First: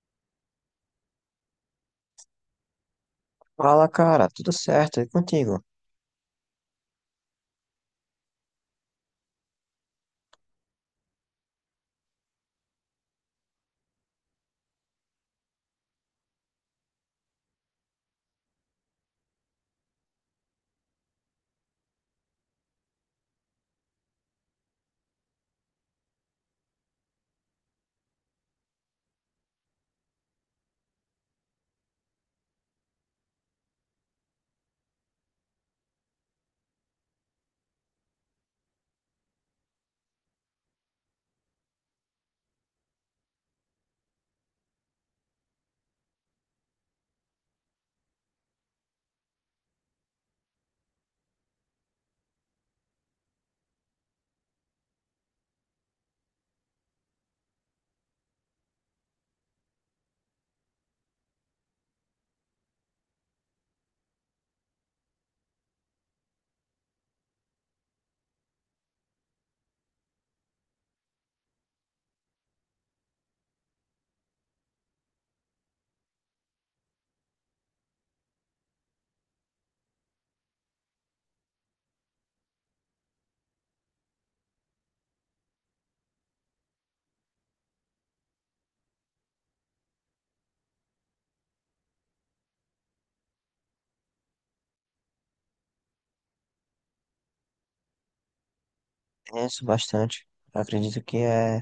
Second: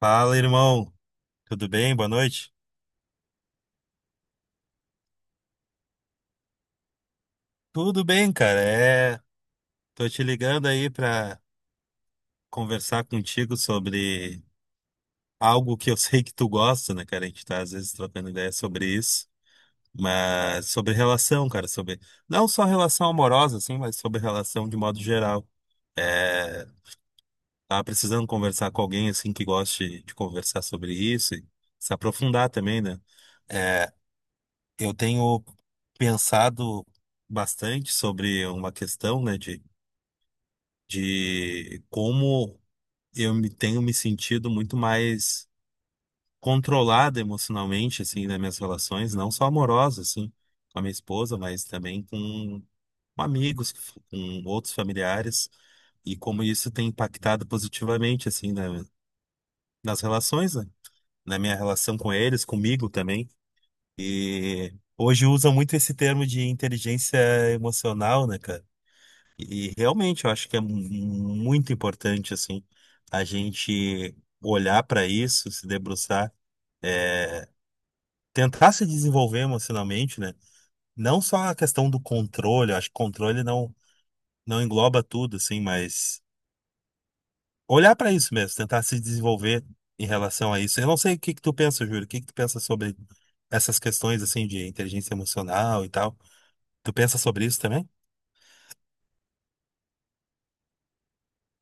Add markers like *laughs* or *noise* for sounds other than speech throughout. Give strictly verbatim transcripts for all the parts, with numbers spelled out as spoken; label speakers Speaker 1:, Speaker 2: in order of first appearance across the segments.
Speaker 1: Fala, irmão. Tudo bem? Boa noite.
Speaker 2: Fala, cara, tudo certo? E contigo?
Speaker 1: Tudo bem, cara. É, tô te ligando aí pra conversar contigo sobre algo que eu *laughs* sei que tu gosta, né, cara? A gente tá às vezes trocando ideia sobre isso, mas sobre relação, cara, sobre não só relação amorosa assim, mas sobre relação de modo geral. É, tava precisando conversar com alguém assim que goste de conversar sobre isso e se aprofundar também, né? É, Eu tenho pensado bastante sobre uma questão, né, de, de como eu me tenho me sentido muito mais controlado emocionalmente, assim, nas minhas relações, não só amorosas, assim, com a minha esposa, mas também com amigos, com outros familiares, e como isso tem impactado positivamente, assim, na- nas relações, né, na minha relação com eles, comigo também. E hoje usam muito esse termo de inteligência emocional, né, cara? E realmente eu acho que é mu- muito importante, assim, a gente olhar para isso, se debruçar, é, tentar se desenvolver emocionalmente, né? Não só a questão do controle, eu acho que controle não, não engloba tudo, assim, mas olhar para isso mesmo, tentar se desenvolver em relação a isso. Eu não sei o que que tu pensa, Júlio, o que que tu pensa sobre essas questões, assim, de inteligência emocional e tal. Tu pensa sobre isso também?
Speaker 2: Penso bastante. Acredito que é,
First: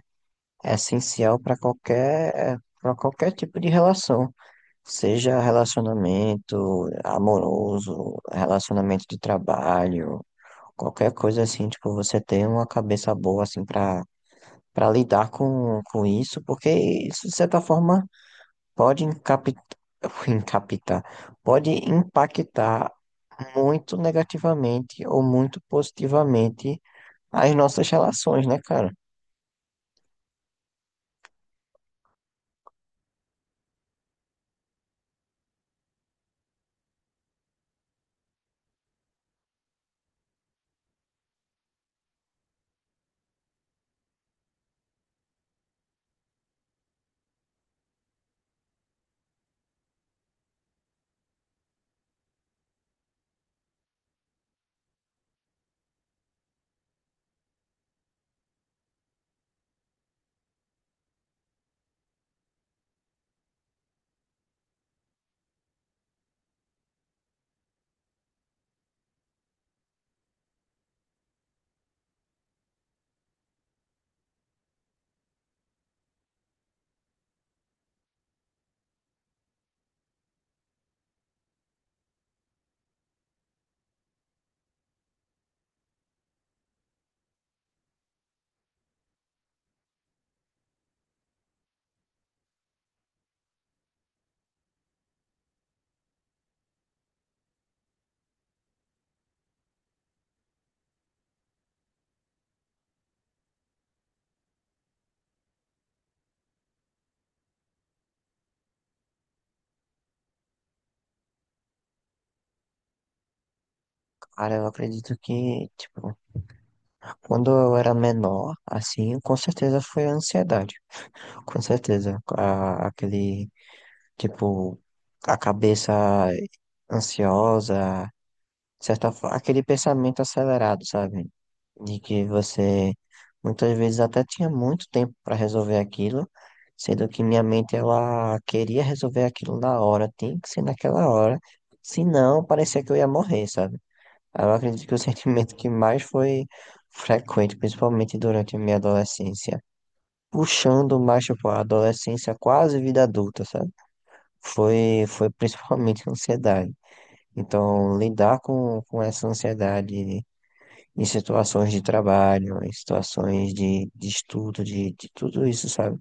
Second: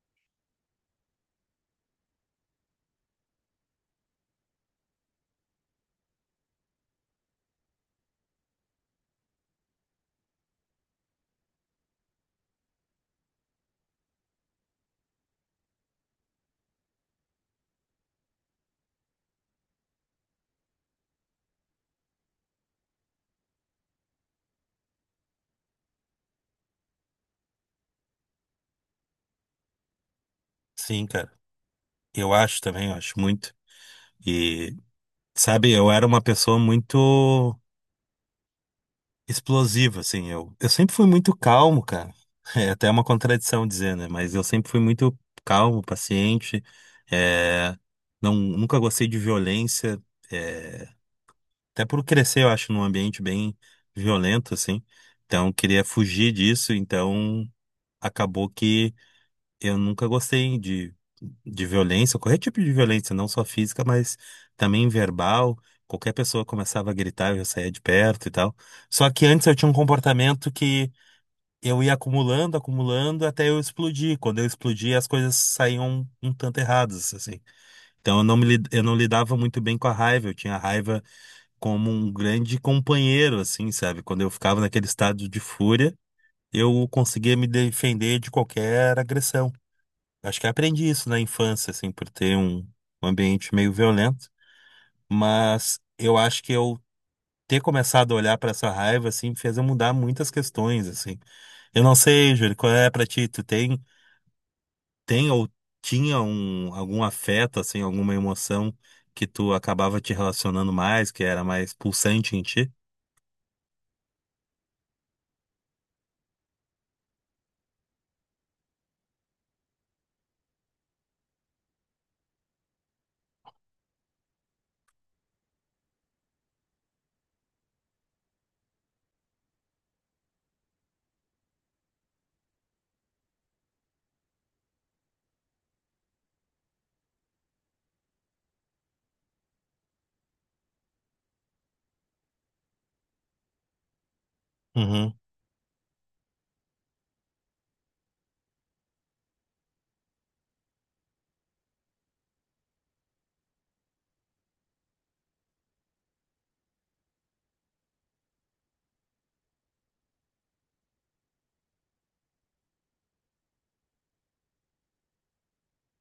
Speaker 2: é essencial para qualquer, para qualquer tipo de relação, seja relacionamento amoroso, relacionamento de trabalho, qualquer coisa assim, tipo, você ter uma cabeça boa assim para para lidar com, com isso, porque isso de certa forma pode encapitar, *laughs* encapitar, pode impactar muito negativamente ou muito positivamente as nossas relações, né, cara?
Speaker 1: Sim, cara. Eu acho também, eu acho muito. E, sabe, eu era uma pessoa muito explosiva, assim. Eu, eu sempre fui muito calmo, cara. *laughs* É até uma contradição dizer, né? Mas eu sempre fui muito calmo, paciente. É, não, nunca gostei de violência. É, até por crescer, eu acho, num ambiente bem violento, assim. Então, eu queria fugir disso. Então, acabou que. Eu nunca gostei de, de violência, qualquer tipo de violência, não só física, mas também verbal. Qualquer pessoa começava a gritar, eu já saía de perto e tal. Só que antes eu tinha um comportamento que eu ia acumulando, acumulando, até eu explodir. Quando eu explodia, as coisas saíam um tanto erradas, assim. Então eu não me, lid- eu não lidava muito bem com a raiva. Eu tinha a raiva como um grande companheiro, assim, sabe? Quando eu ficava naquele estado de fúria, eu conseguia me defender de qualquer agressão. Acho que aprendi isso na infância, assim, por ter um, um ambiente meio violento, mas eu acho que eu ter começado a olhar para essa raiva, assim, fez eu mudar muitas questões, assim. Eu não sei, Júlio, qual é para ti? Tu tem, tem ou tinha um, algum afeto, assim, alguma emoção que tu acabava te relacionando mais, que era mais pulsante em ti?
Speaker 2: Cara, eu acredito que, tipo, quando eu era menor, assim, com certeza foi a ansiedade. Com certeza. A- aquele, tipo, a cabeça ansiosa, de certa forma, aquele pensamento acelerado, sabe? De que você muitas vezes até tinha muito tempo para resolver aquilo, sendo que minha mente ela queria resolver aquilo na hora, tem que ser naquela hora. Senão parecia que eu ia morrer, sabe? Eu acredito que o
Speaker 1: Uhum.
Speaker 2: sentimento que mais foi frequente, principalmente durante a minha adolescência, puxando mais, tipo, a adolescência quase vida adulta, sabe? Foi, foi principalmente *laughs* ansiedade. Então, lidar com, com essa ansiedade em situações de trabalho, em situações de, de estudo, de, de tudo isso, sabe?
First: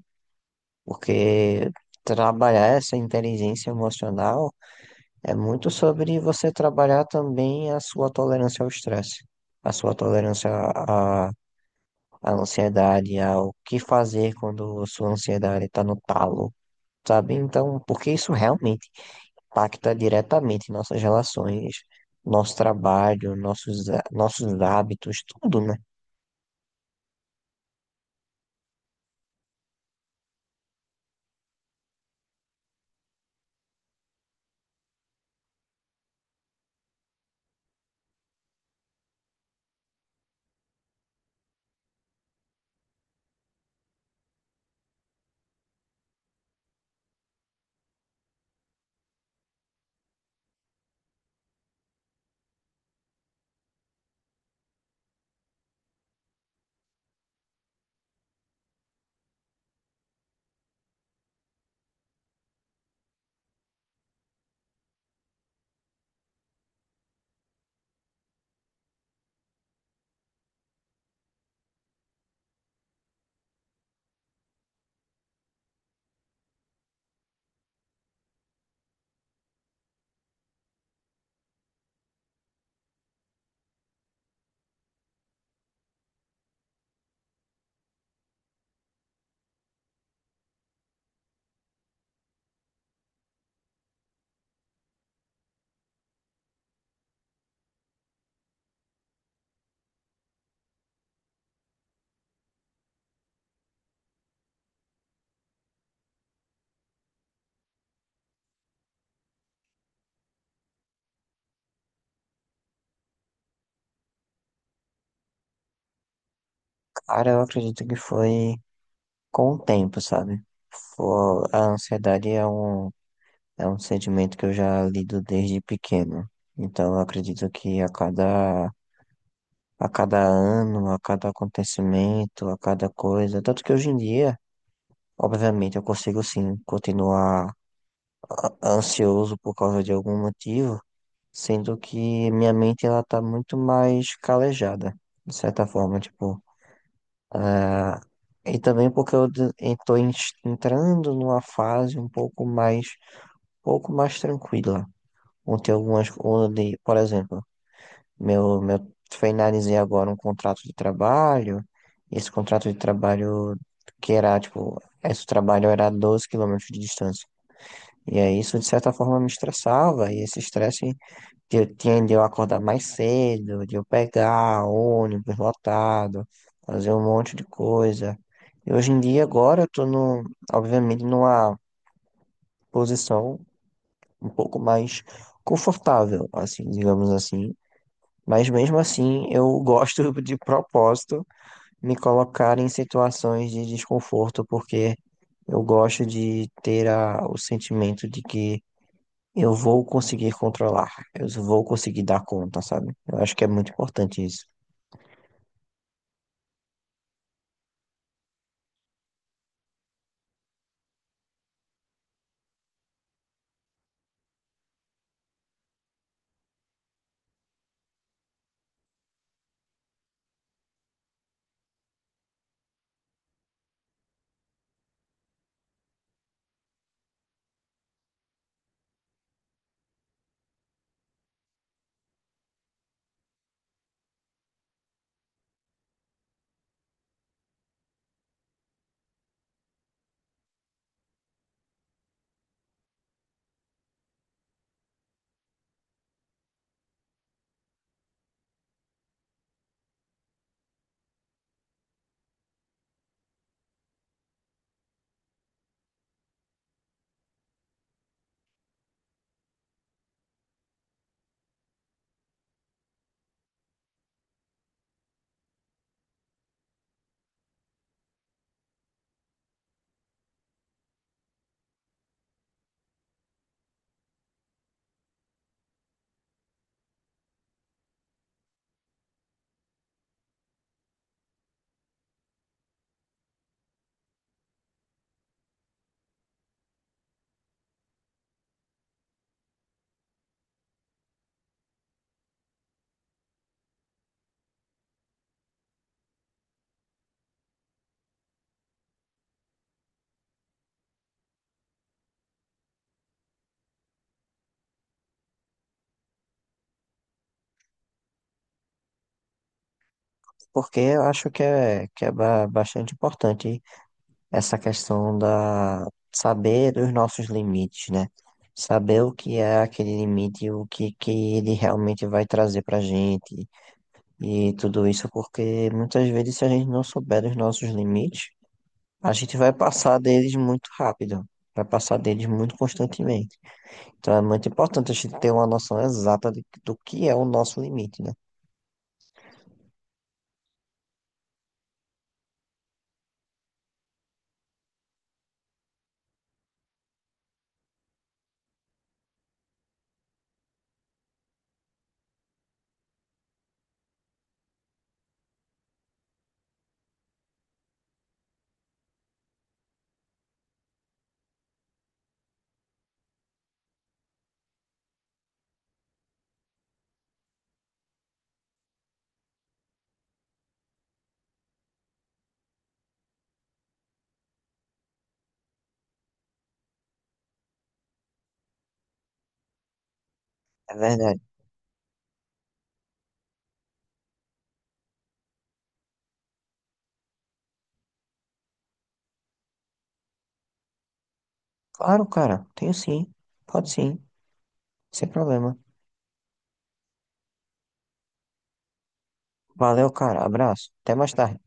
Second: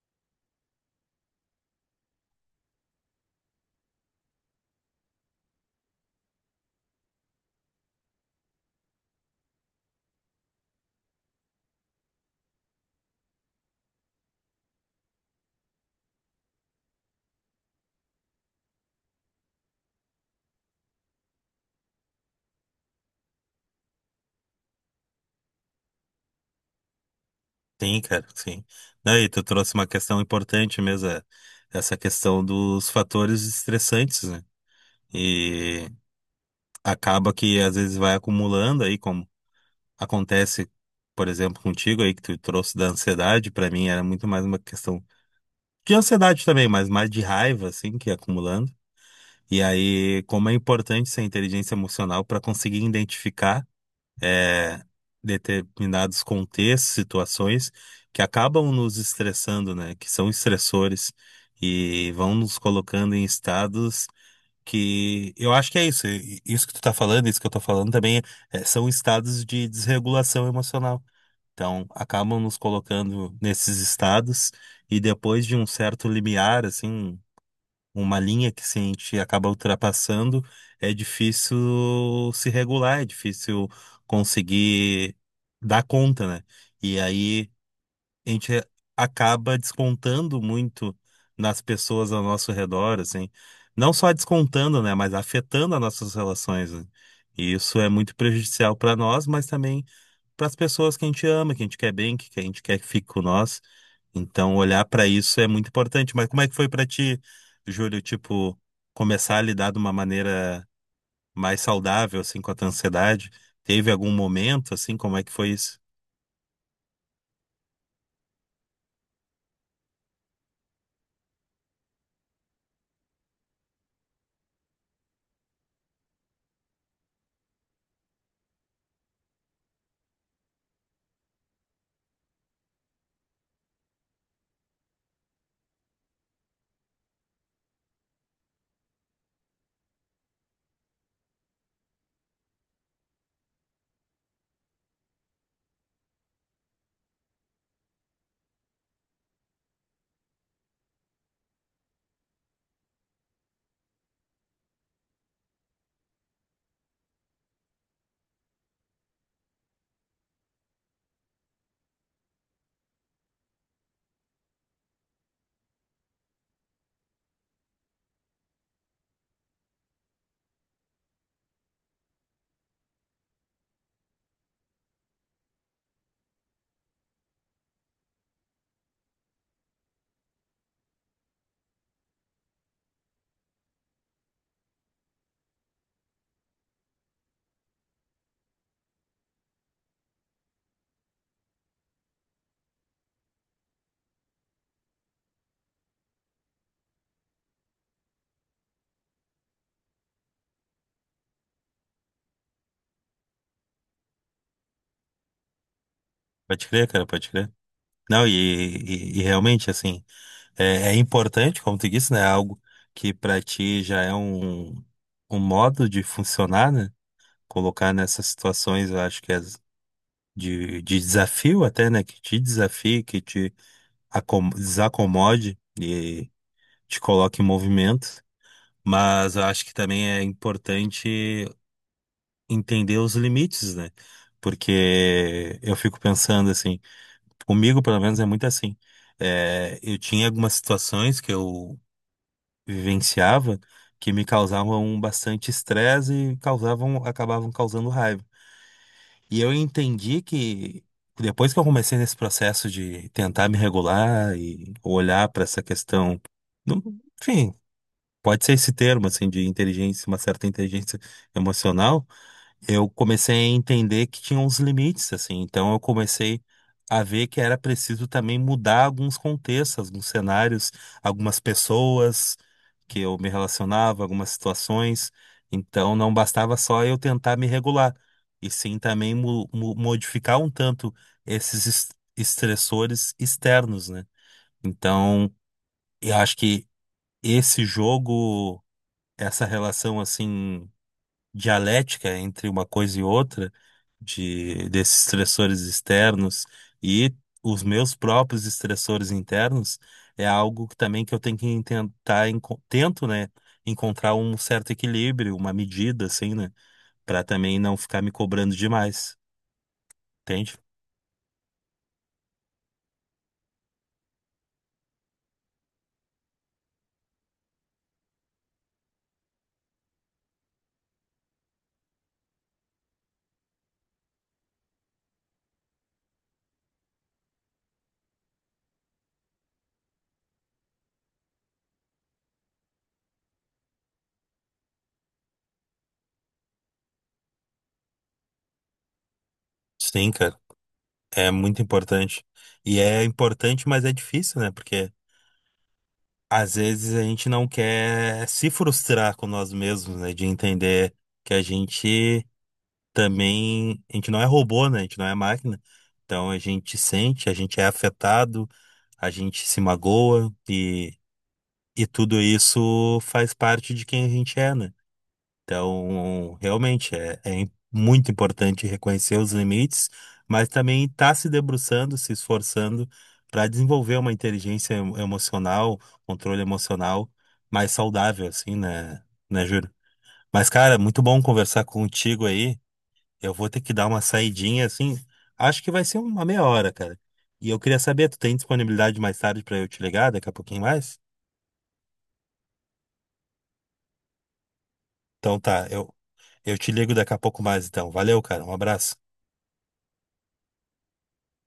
Speaker 2: Porque trabalhar essa inteligência emocional é muito sobre você trabalhar também a sua tolerância ao estresse, a sua tolerância à, à ansiedade, ao que fazer quando sua ansiedade está no talo, sabe? Então, porque isso realmente impacta diretamente nossas relações, nosso trabalho, nossos, há- nossos hábitos, tudo, né?
Speaker 1: Sim, cara, sim. Daí tu trouxe uma questão importante mesmo, é essa questão dos fatores estressantes, né? E acaba que às vezes vai acumulando aí, como acontece, por exemplo, contigo aí que tu trouxe da ansiedade, pra mim era muito mais uma questão de ansiedade também, mas mais de raiva assim que ia acumulando. E aí, como é importante essa inteligência emocional para conseguir identificar eh, determinados contextos, situações que acabam nos estressando, né? Que são estressores e vão nos colocando em estados que eu acho que é isso. e- Isso que tu tá falando, isso que eu tô falando também é, são estados de desregulação emocional. Então, acabam nos colocando nesses estados e depois de um certo limiar, assim, uma linha que se a gente acaba ultrapassando, é difícil se regular, é difícil conseguir dar conta, né? E aí a gente acaba descontando muito nas pessoas ao nosso redor, assim. Não só descontando, né, mas afetando as nossas relações, né? E isso é muito prejudicial para nós, mas também para as pessoas que a gente ama, que a gente quer bem, que que a gente quer que fique com nós. Então, olhar para isso é muito importante. Mas como é que foi para ti, Júlio, tipo, começar a lidar de uma maneira mais saudável, assim, com a tua ansiedade? Teve algum momento, assim, como é que foi isso?
Speaker 2: Cara, eu acredito que foi com o tempo, sabe? Fo- A ansiedade é um É um sentimento que eu já lido desde pequeno. Então, eu acredito que a cada, a cada ano, a cada acontecimento, a cada coisa, tanto que hoje em dia, obviamente, eu consigo sim continuar ansioso por causa de algum motivo, sendo que minha mente ela tá muito mais calejada, de certa forma, tipo, a- e também porque eu de- eu tô ens- entrando numa fase um pouco mais, pouco mais tranquila, onde tem algumas, onde, por exemplo, Meu, meu, finalizei agora um contrato de trabalho. Esse contrato de trabalho que era, tipo, esse trabalho era doze quilômetros de distância. E aí isso, de certa forma, me estressava. E esse estresse de eu tinha de eu acordar mais cedo, de eu pegar ônibus lotado, fazer um monte de coisa. E hoje em dia, agora, eu tô, no, obviamente, numa posição um pouco mais confortável, assim, digamos assim, mas mesmo assim, eu gosto *laughs* de propósito me colocar em situações de desconforto, porque eu gosto de ter a, o sentimento de que eu vou conseguir controlar, eu vou conseguir dar conta, sabe? Eu acho que é muito importante isso.
Speaker 1: Pode crer, cara, pode crer. Não, e, e- e realmente, assim, é, é importante, como tu disse, né? é Algo que para ti já é um, um modo de funcionar, né? Colocar nessas situações, eu acho que é de, de desafio até, né? Que te desafie, que te acom- desacomode e te coloque em movimento. Mas eu acho que também é importante entender os limites, né? Porque eu fico pensando assim. Comigo, pelo menos, é muito assim. É, eu tinha algumas situações que eu vivenciava que me causavam bastante estresse e causavam, acabavam causando raiva. E eu entendi que depois que eu comecei nesse processo de tentar me regular e olhar para essa questão, não- enfim, pode ser esse termo assim de inteligência, uma certa inteligência emocional, eu comecei a entender que tinha uns limites, assim. Então eu comecei a ver que era preciso também mudar alguns contextos, alguns cenários, algumas pessoas que eu me relacionava, algumas situações. Então não bastava só eu tentar me regular, e sim também mo- mo- modificar um tanto esses es- estressores externos, né? Então eu acho que esse jogo, essa relação assim dialética entre uma coisa e outra, de desses estressores externos e os meus próprios estressores internos, é algo que também que eu tenho que tentar, enco- tento, né, encontrar um certo equilíbrio, uma medida, assim, né, para também não ficar me cobrando demais, entende?
Speaker 2: Porque eu acho que é, que é ba- bastante importante essa questão da saber os nossos limites, né? Saber o que é aquele limite, e o que, que ele realmente vai trazer pra gente. E tudo isso porque muitas vezes, se a gente não souber dos nossos limites, a gente vai passar deles muito rápido, vai passar deles muito constantemente. Então é muito importante a gente ter uma noção exata de- do que é o nosso limite, né?
Speaker 1: Sim, cara, é muito importante. E é importante, mas é difícil, né, porque às vezes a gente não quer se frustrar com nós mesmos, né, de entender que a gente também a gente não é robô, né? A gente não é máquina. Então a gente sente, a gente é afetado, a gente se magoa e, e tudo isso faz parte de quem a gente é, né? Então, realmente é, é im- muito importante reconhecer os limites, mas também estar se debruçando, se esforçando para desenvolver uma inteligência em- emocional, controle emocional mais saudável, assim, né, né, Júlio? Mas,
Speaker 2: É
Speaker 1: cara, muito
Speaker 2: verdade.
Speaker 1: bom conversar contigo aí. Eu vou ter que dar uma saidinha assim. Acho que vai ser uma meia hora, cara. E eu queria saber, tu tem disponibilidade mais tarde pra eu te ligar daqui a pouquinho mais?
Speaker 2: Claro, cara, tenho sim, pode sim, sem
Speaker 1: Então
Speaker 2: problema.
Speaker 1: tá, eu, eu te ligo daqui a pouco mais então. Valeu, cara. Um abraço.
Speaker 2: Valeu, cara, abraço, até mais tarde.